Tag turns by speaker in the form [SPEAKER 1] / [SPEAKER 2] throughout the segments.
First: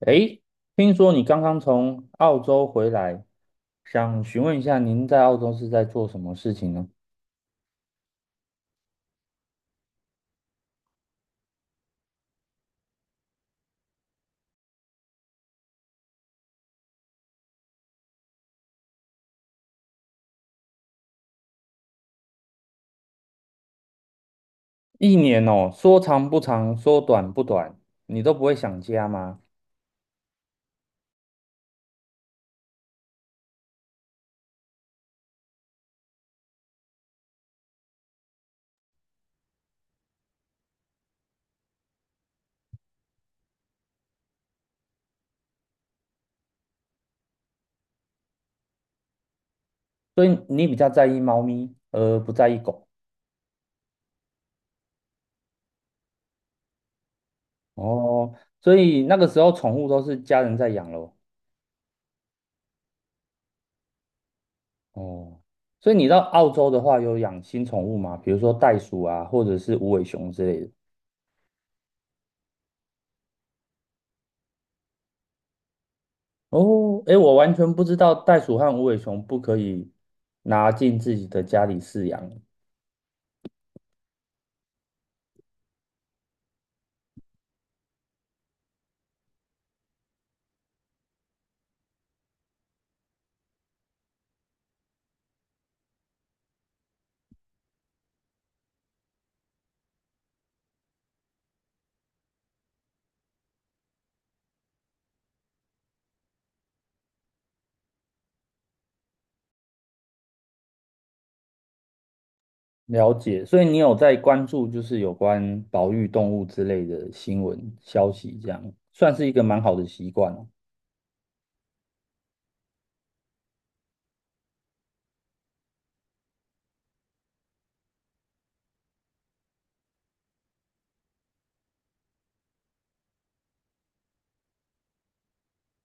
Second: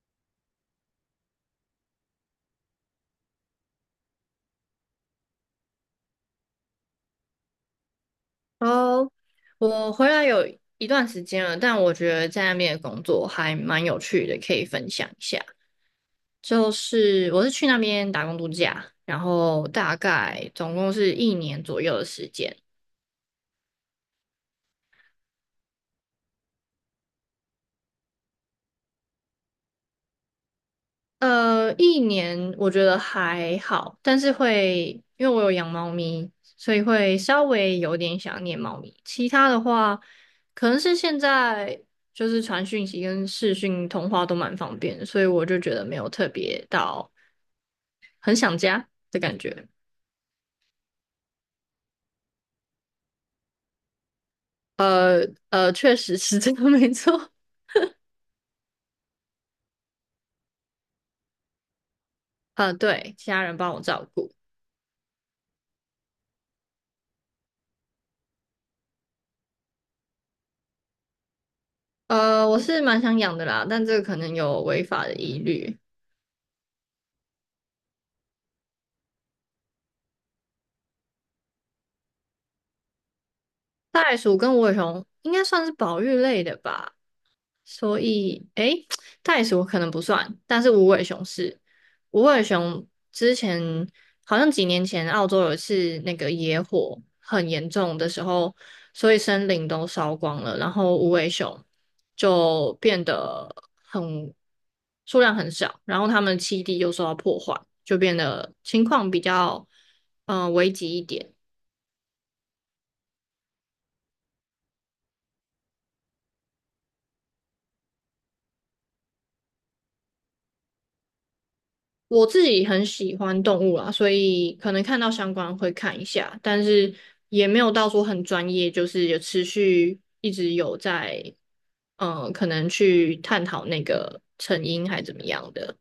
[SPEAKER 1] 诶，听说你刚刚从澳洲回来，想询问一下您在澳洲是在做什么事情呢？
[SPEAKER 2] 哦，我回来有一段时间了，但我觉得在那边的工作还蛮有趣的，可以分享一下。就是我是去那边打工度假，然后大概总共是一年左右的时间。
[SPEAKER 1] 一年哦，说长不长，说短不短，你都不会想家吗？
[SPEAKER 2] 一年我觉得还好，但是会因为我有养猫咪，所以会稍微有点想念猫咪。其他的话，可能是现在就是传讯息跟视讯通话都蛮方便的所以我就觉得没有特别到的感觉。
[SPEAKER 1] 所以你比较在意猫咪，而不在意狗。
[SPEAKER 2] 呃确实是这个 没错。
[SPEAKER 1] 哦，所以那个时候宠物都是家人在养咯。
[SPEAKER 2] 对，家人帮我照顾。
[SPEAKER 1] 哦，所以你到澳洲的话，有养新宠物吗？比如说袋鼠啊，或者是无尾熊之类的。
[SPEAKER 2] 我是蛮想养的啦，但这个可能有违法的疑虑。
[SPEAKER 1] 哦，哎，我完全不知道袋鼠和无尾熊不可以拿进自己的家里饲养。
[SPEAKER 2] 袋鼠跟无尾熊应该算是保育类的吧。所以，诶，袋鼠可能不算，但是无尾熊是。无尾熊之前好像几年前，澳洲有一次那个野火很严重的时候，所以森林都烧光了，然后无尾熊就变得很数量很少，然后它们的栖地又受到破坏，就变得情况比较危急一点。
[SPEAKER 1] 了解，所以你有在关注就是有关保育动物之类的新闻消息，这样算是一个蛮好的习惯哦。
[SPEAKER 2] 我自己很喜欢动物啦，所以可能看到相关会看一下，但是也没有到说很专业，就是有持续一直有在，可能去探讨那个成因还怎么样的。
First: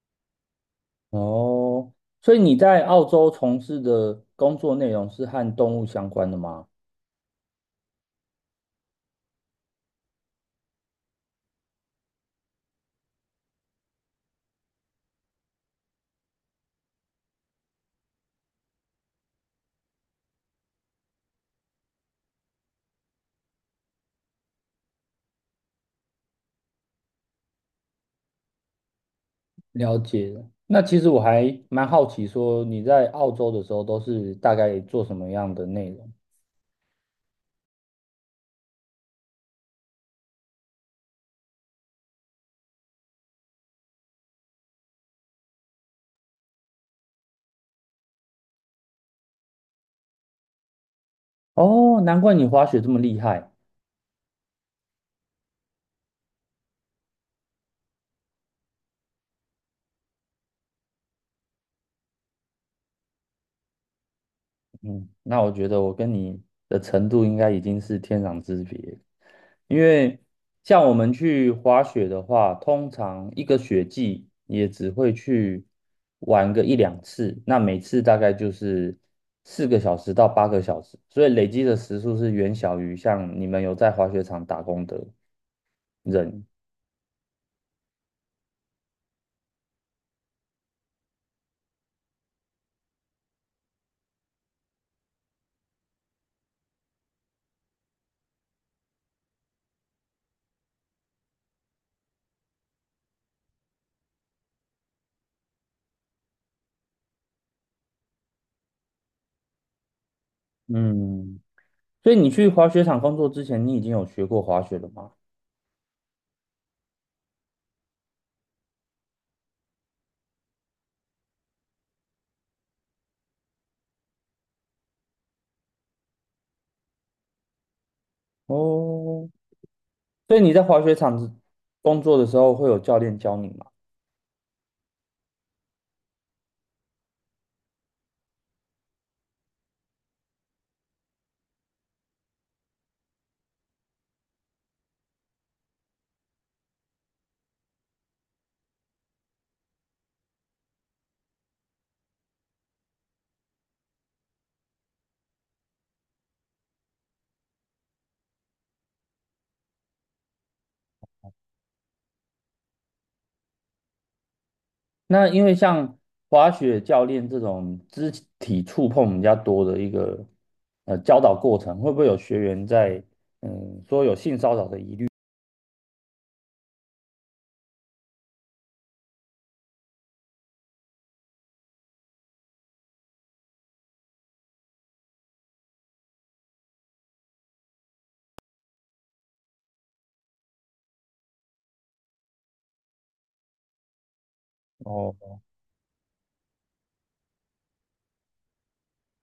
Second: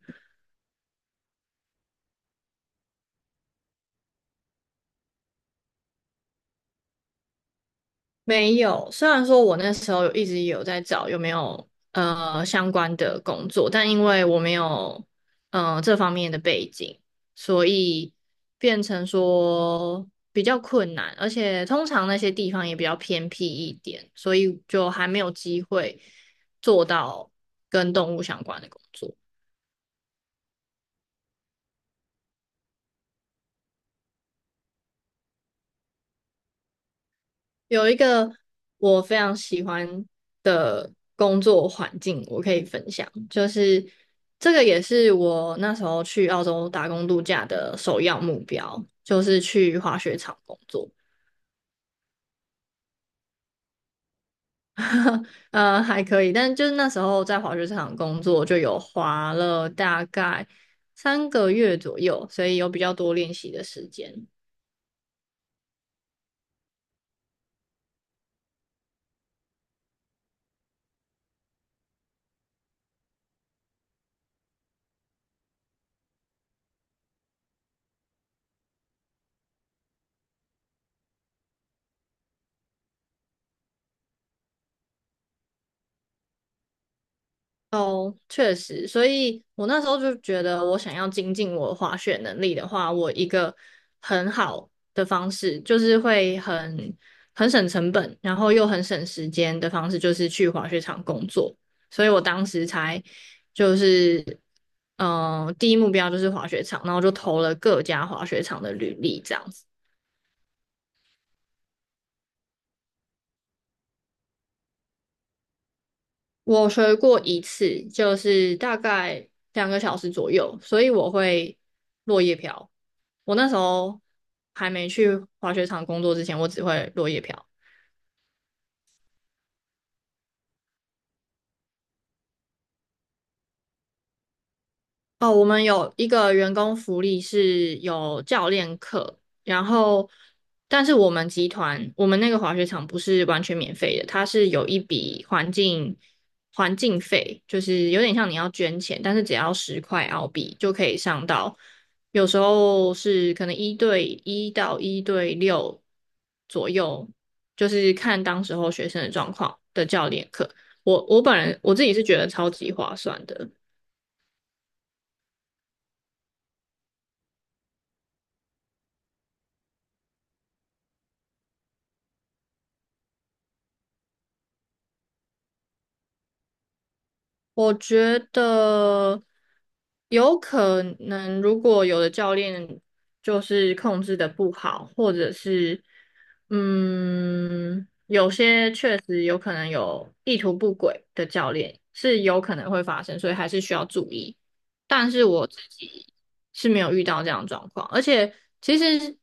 [SPEAKER 1] 哦所以你在澳洲从事的工作内容是和动物相关的吗？
[SPEAKER 2] 没有，虽然说我那时候有一直有在找有没有相关的工作，但因为我没有这方面的背景，所以变成说比较困难，而且通常那些地方也比较偏僻一点，所以就还没有机会做到跟动物相关的工作。
[SPEAKER 1] 了解了那其实我还蛮好奇，说你在澳洲的时候都是大概做什么样的内容？
[SPEAKER 2] 有一个我非常喜欢的工作环境，我可以分享，就是这个也是我那时候去澳洲打工度假的首要目标，就是去滑雪场工作。
[SPEAKER 1] 哦，难怪你滑雪这么厉害。
[SPEAKER 2] 还可以，但就是那时候在滑雪场工作，就有滑了大概3个月左右，所以有比较多练习的时间。
[SPEAKER 1] 嗯，那我觉得我跟你的程度应该已经是天壤之别，因为像我们去滑雪的话，通常一个雪季也只会去玩个一两次，那每次大概就是四个小时到八个小时，所以累积的时数是远小于像你们有在滑雪场打工的人。
[SPEAKER 2] 哦，确实，所以我那时候就觉得，我想要精进我的滑雪能力的话，我一个很好的方式就是会很省成本，然后又很省时间的方式，就是去滑雪场工作。所以我当时才就是，第一目标就是滑雪场，然后就投了各家滑雪场的履历，这样子。
[SPEAKER 1] 嗯，所以你去滑雪场工作之前，你已经有学过滑雪了吗？
[SPEAKER 2] 我学过一次，就是大概2个小时左右，所以我会落叶飘。我那时候还没去滑雪场工作之前，我只会落叶飘。
[SPEAKER 1] 哦，所以你在滑雪场工作的时候会有教练教你吗？
[SPEAKER 2] 哦，我们有一个员工福利是有教练课，然后，但是我们集团，我们那个滑雪场不是完全免费的，它是有一笔环境费，就是有点像你要捐钱，但是只要10块澳币就可以上到，有时候是可能一对一到一对六左右，就是看当时候学生的状况的教练课。我本人我自己是觉得超级划算的。
[SPEAKER 1] 那因为像滑雪教练这种肢体触碰比较多的一个教导过程，会不会有学员在？
[SPEAKER 2] 我觉得有可能，如果有的教练就是控制的不好，或者是有些确实有可能有意图不轨的教练，是有可能会发生，所以还是需要注意。但是
[SPEAKER 1] 哦
[SPEAKER 2] 我自己是没有遇到这样的状况，而且其实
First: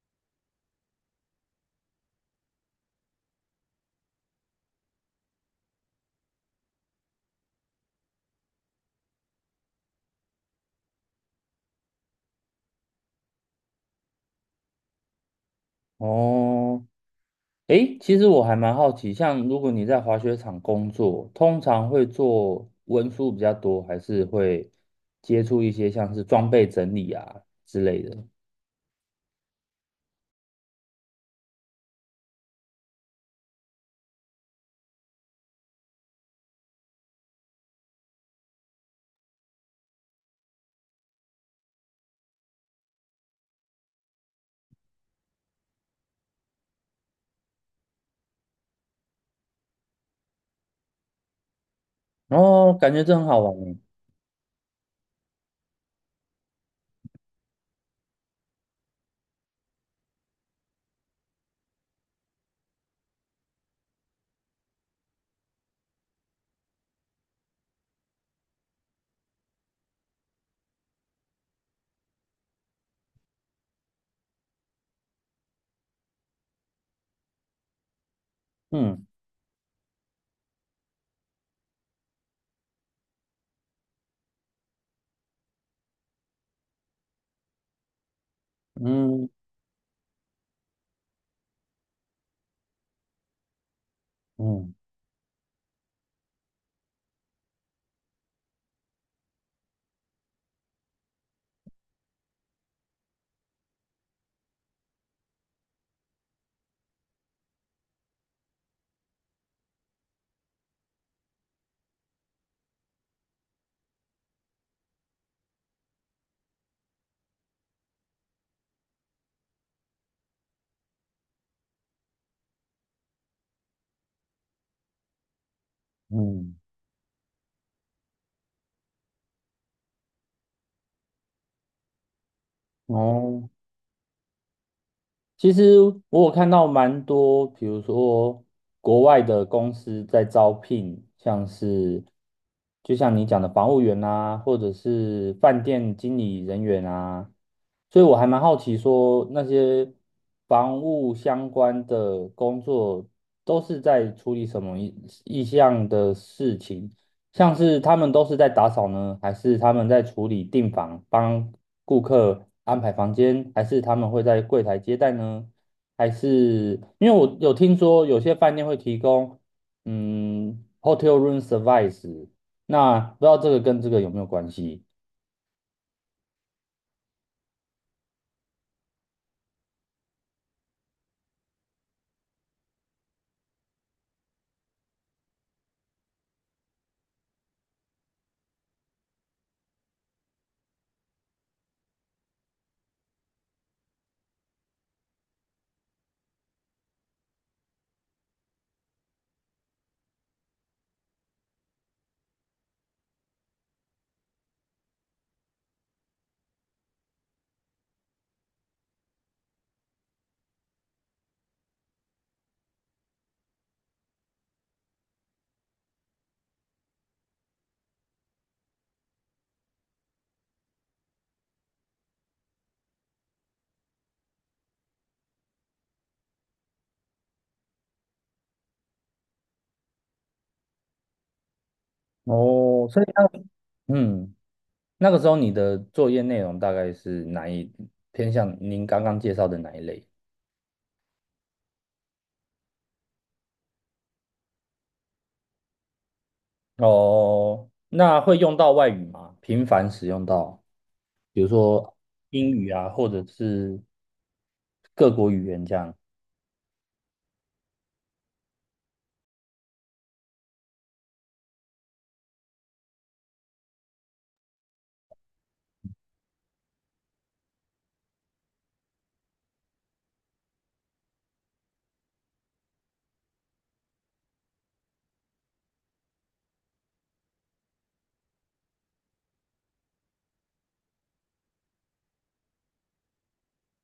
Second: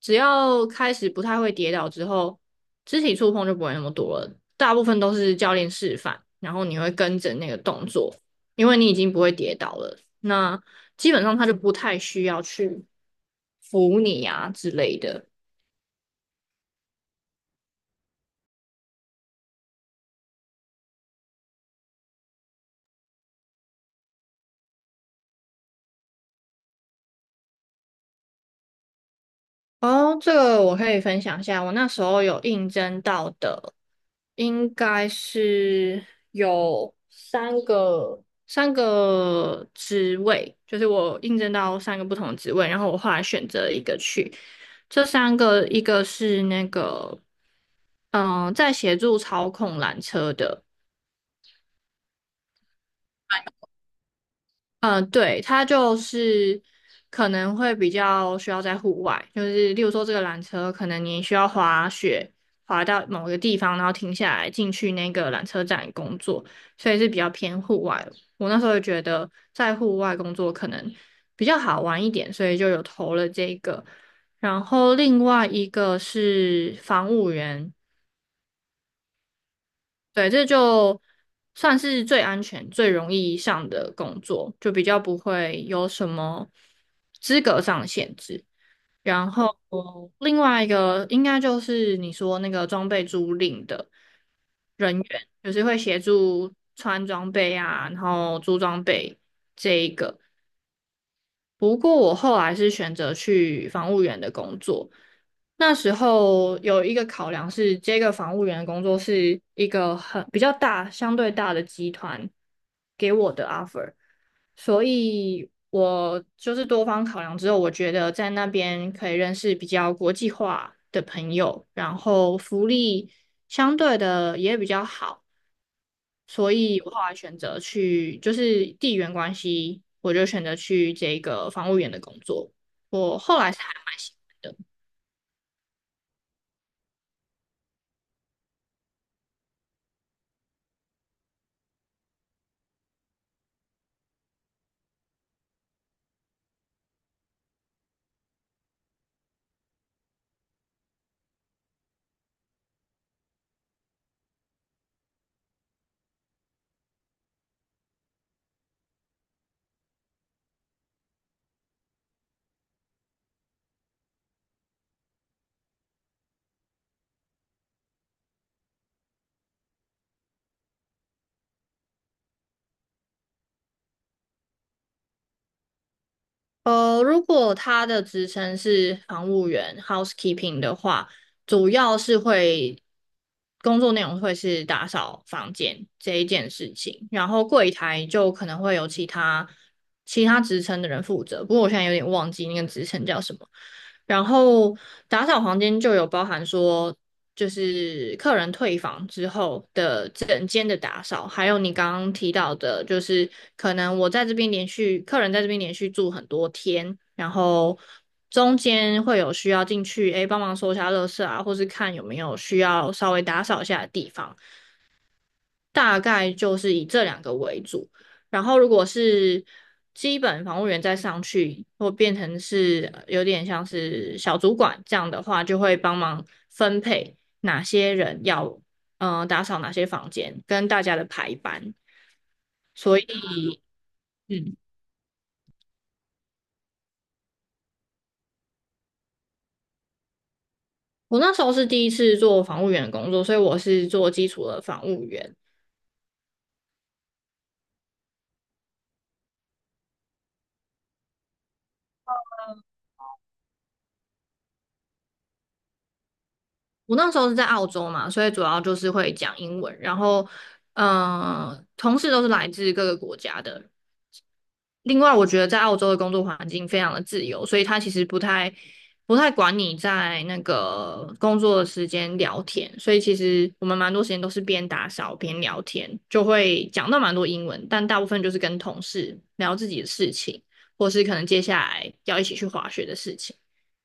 [SPEAKER 2] 只要开始不太会跌倒之后，肢体触碰就不会那么多了，大部分都是教练示范，然后你会跟着那个动作，因为你已经不会跌倒了，那基本上他就不太需要去扶你啊之类的。
[SPEAKER 1] 哦，诶，其实我还蛮好奇，像如果你在滑雪场工作，通常会做文书比较多，还是会接触一些像是装备整理啊之类的？
[SPEAKER 2] 哦，这个我可以分享一下。我那时候有应征到的，应该是有三个职位，就是我应征到3个不同的职位，然后我后来选择了一个去。这三个，一个是那个在协助操控缆车的，
[SPEAKER 1] 哦，感觉这很好玩诶。
[SPEAKER 2] 嗯，对，它就是可能会比较需要在户外，就是例如说这个缆车，可能你需要滑雪，滑到某个地方，然后停下来进去那个缆车站工作，所以是比较偏户外。我那时候就觉得在户外工作可能比较好玩一点，所以就有投了这个。然后另外一个是防务员，
[SPEAKER 1] 嗯。
[SPEAKER 2] 对，这就算是最安全、最容易上的工作，就比较不会有什么资格上的限制。
[SPEAKER 1] 嗯。
[SPEAKER 2] 然后另外一个应该就是你说那个装备租赁的
[SPEAKER 1] 嗯。
[SPEAKER 2] 人员，就是会协助穿装备啊，然后租装备这一个。不过我后来是选择去防务员的工作，那时候有一个考量是，这个房务员的工作是一个很比较大、相对大的集团给我的 offer，所以我就是多方考量之后，我觉得在那边可以认识比较国际化的朋友，然后福利相对的也比较好，所
[SPEAKER 1] 嗯，
[SPEAKER 2] 以我后来选择去，就是地缘关系，我就选择去这个房务员的工作。我后
[SPEAKER 1] 哦。
[SPEAKER 2] 来是还蛮喜
[SPEAKER 1] 其实我有看到蛮多，比如说国外的公司在招聘，像是就像你讲的房务员啊，或者是饭店经理人员啊，所以我还蛮好奇说那些房务相关的工作都是在处理什么意向的事情，像是他们都是在打扫呢，还是他们在处理订房、帮顾客安排房间，还是他们会在柜台接待呢？还是因为我有听说有些饭店会提供嗯 hotel room service，那不知道这个跟这个有没有关系？
[SPEAKER 2] 呃，如果他的职称是房务员 （housekeeping） 的话，主要是会工作内容会是打扫房间这一件事情，然后柜台就可能会有其他职称的人负责。不过我现在有点忘记那个职称叫什么。然后打扫房间就有包含说就是客人退房之后的整间的打扫，还有你刚刚提到的，就是可能我在这边连续客人在这边连续住很多天，然后中间会有需要进去，哎帮忙收一下垃圾啊，或是看有没有需要稍微打扫一下的地方。大概就是以这两个为主。然后如果是基本防务员再上去，或变成是有点像是小主管这样的话，就会帮忙分配哪些人要打扫哪些房间，跟大家的排班。
[SPEAKER 1] 哦，
[SPEAKER 2] 所
[SPEAKER 1] 所以
[SPEAKER 2] 以，
[SPEAKER 1] 那嗯，
[SPEAKER 2] 嗯，
[SPEAKER 1] 那个时候你的作业内容大概是偏向您刚刚介绍的哪一类？
[SPEAKER 2] 我那时候是第一次做防务员的工作，所以我是做基础的防务员。
[SPEAKER 1] 哦，那会用到外语吗？频繁使用到，比如说英语啊，或者是各国语言这样。
[SPEAKER 2] 我那时候是在澳洲嘛，所以主要就是会讲英文，然后，嗯、同事都是来自各个国家的，另外，我觉得在澳洲的工作环境非常的自由，所以他其实不太管你在那个工作的时间聊天，所以其实我们蛮多时间都是边打扫边聊天，就会讲到蛮多英文，但大部分就是跟同事聊自己的事情，或是可能接下来要一起去滑雪的事情。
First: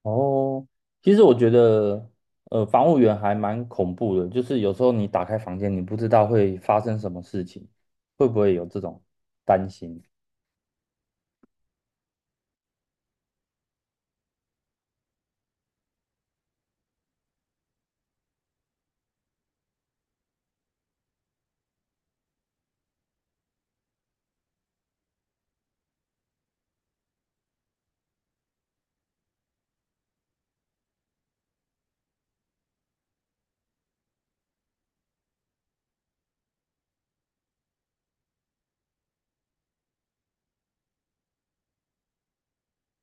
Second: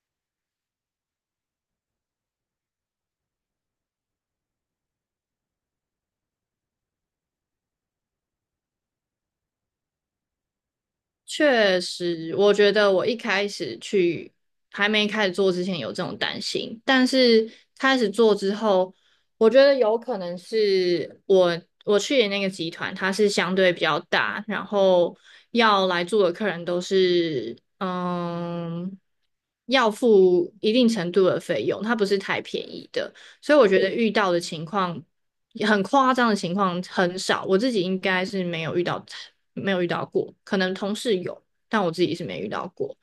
[SPEAKER 1] 哦，其实我觉得，防务员还蛮恐怖的，就是有时候你打开房间，你不知道会发生什么事情，会不会有这种担心？
[SPEAKER 2] 确实，我觉得我一开始去还没开始做之前有这种担心，但是开始做之后，我觉得有可能是我去的那个集团，它是相对比较大，然后要来住的客人都是要付一定程度的费用，它不是太便宜的，所以我觉得遇到的情况很夸张的情况很少，我自己应该是没有遇到，没有遇到过，可能同事有，但我自己是没遇到过。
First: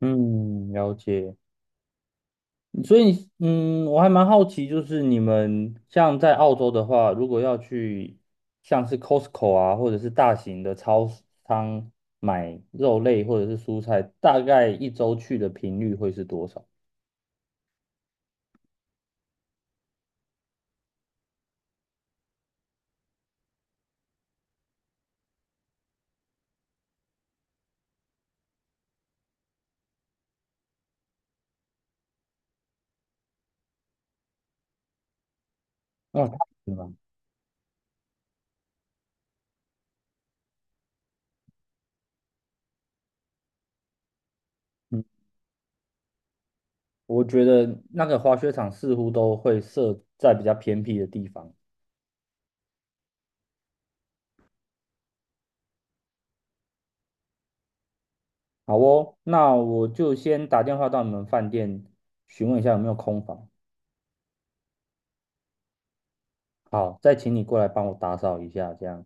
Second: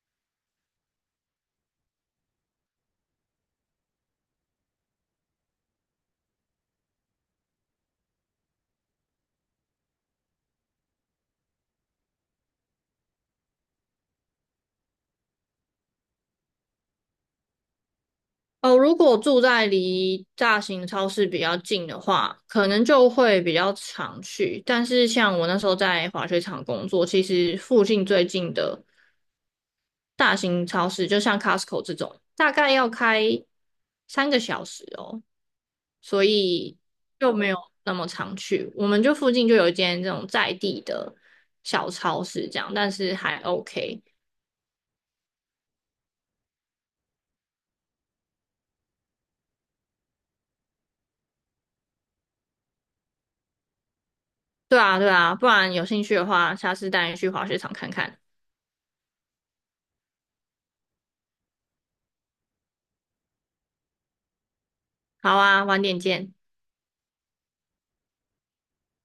[SPEAKER 1] 嗯，了解。所以，嗯，我还蛮好奇，就是你们像在澳洲的话，如果要去像是 Costco 啊，或者是大型的超市商买肉类或者是蔬菜，大概一周去的频率会是多少？
[SPEAKER 2] 哦，如果住在离大型超市比较近的话，可能就会比较常去。但是像我那时候在滑雪场工作，其实附近最近的大型超市，就像 Costco 这种，大概要开3个小时哦，所
[SPEAKER 1] 哦，是
[SPEAKER 2] 以
[SPEAKER 1] 吗？
[SPEAKER 2] 就没有那么常去。我们就附近就有一间这种在地的小超市，这样，但是还 OK。
[SPEAKER 1] 嗯，我觉得那个滑雪场似乎都会设在比较偏僻的地方。
[SPEAKER 2] 对啊，对啊，不然有兴趣的话，下次带你去滑雪场看看。
[SPEAKER 1] 好哦，那我就先打电话到你们饭店询问一下有没有空房。
[SPEAKER 2] 好啊，晚点见，
[SPEAKER 1] 好，再请你过来帮我打扫一下，这样。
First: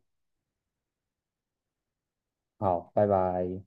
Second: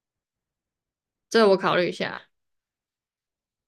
[SPEAKER 2] 这我考虑一下。
[SPEAKER 1] 好，拜拜。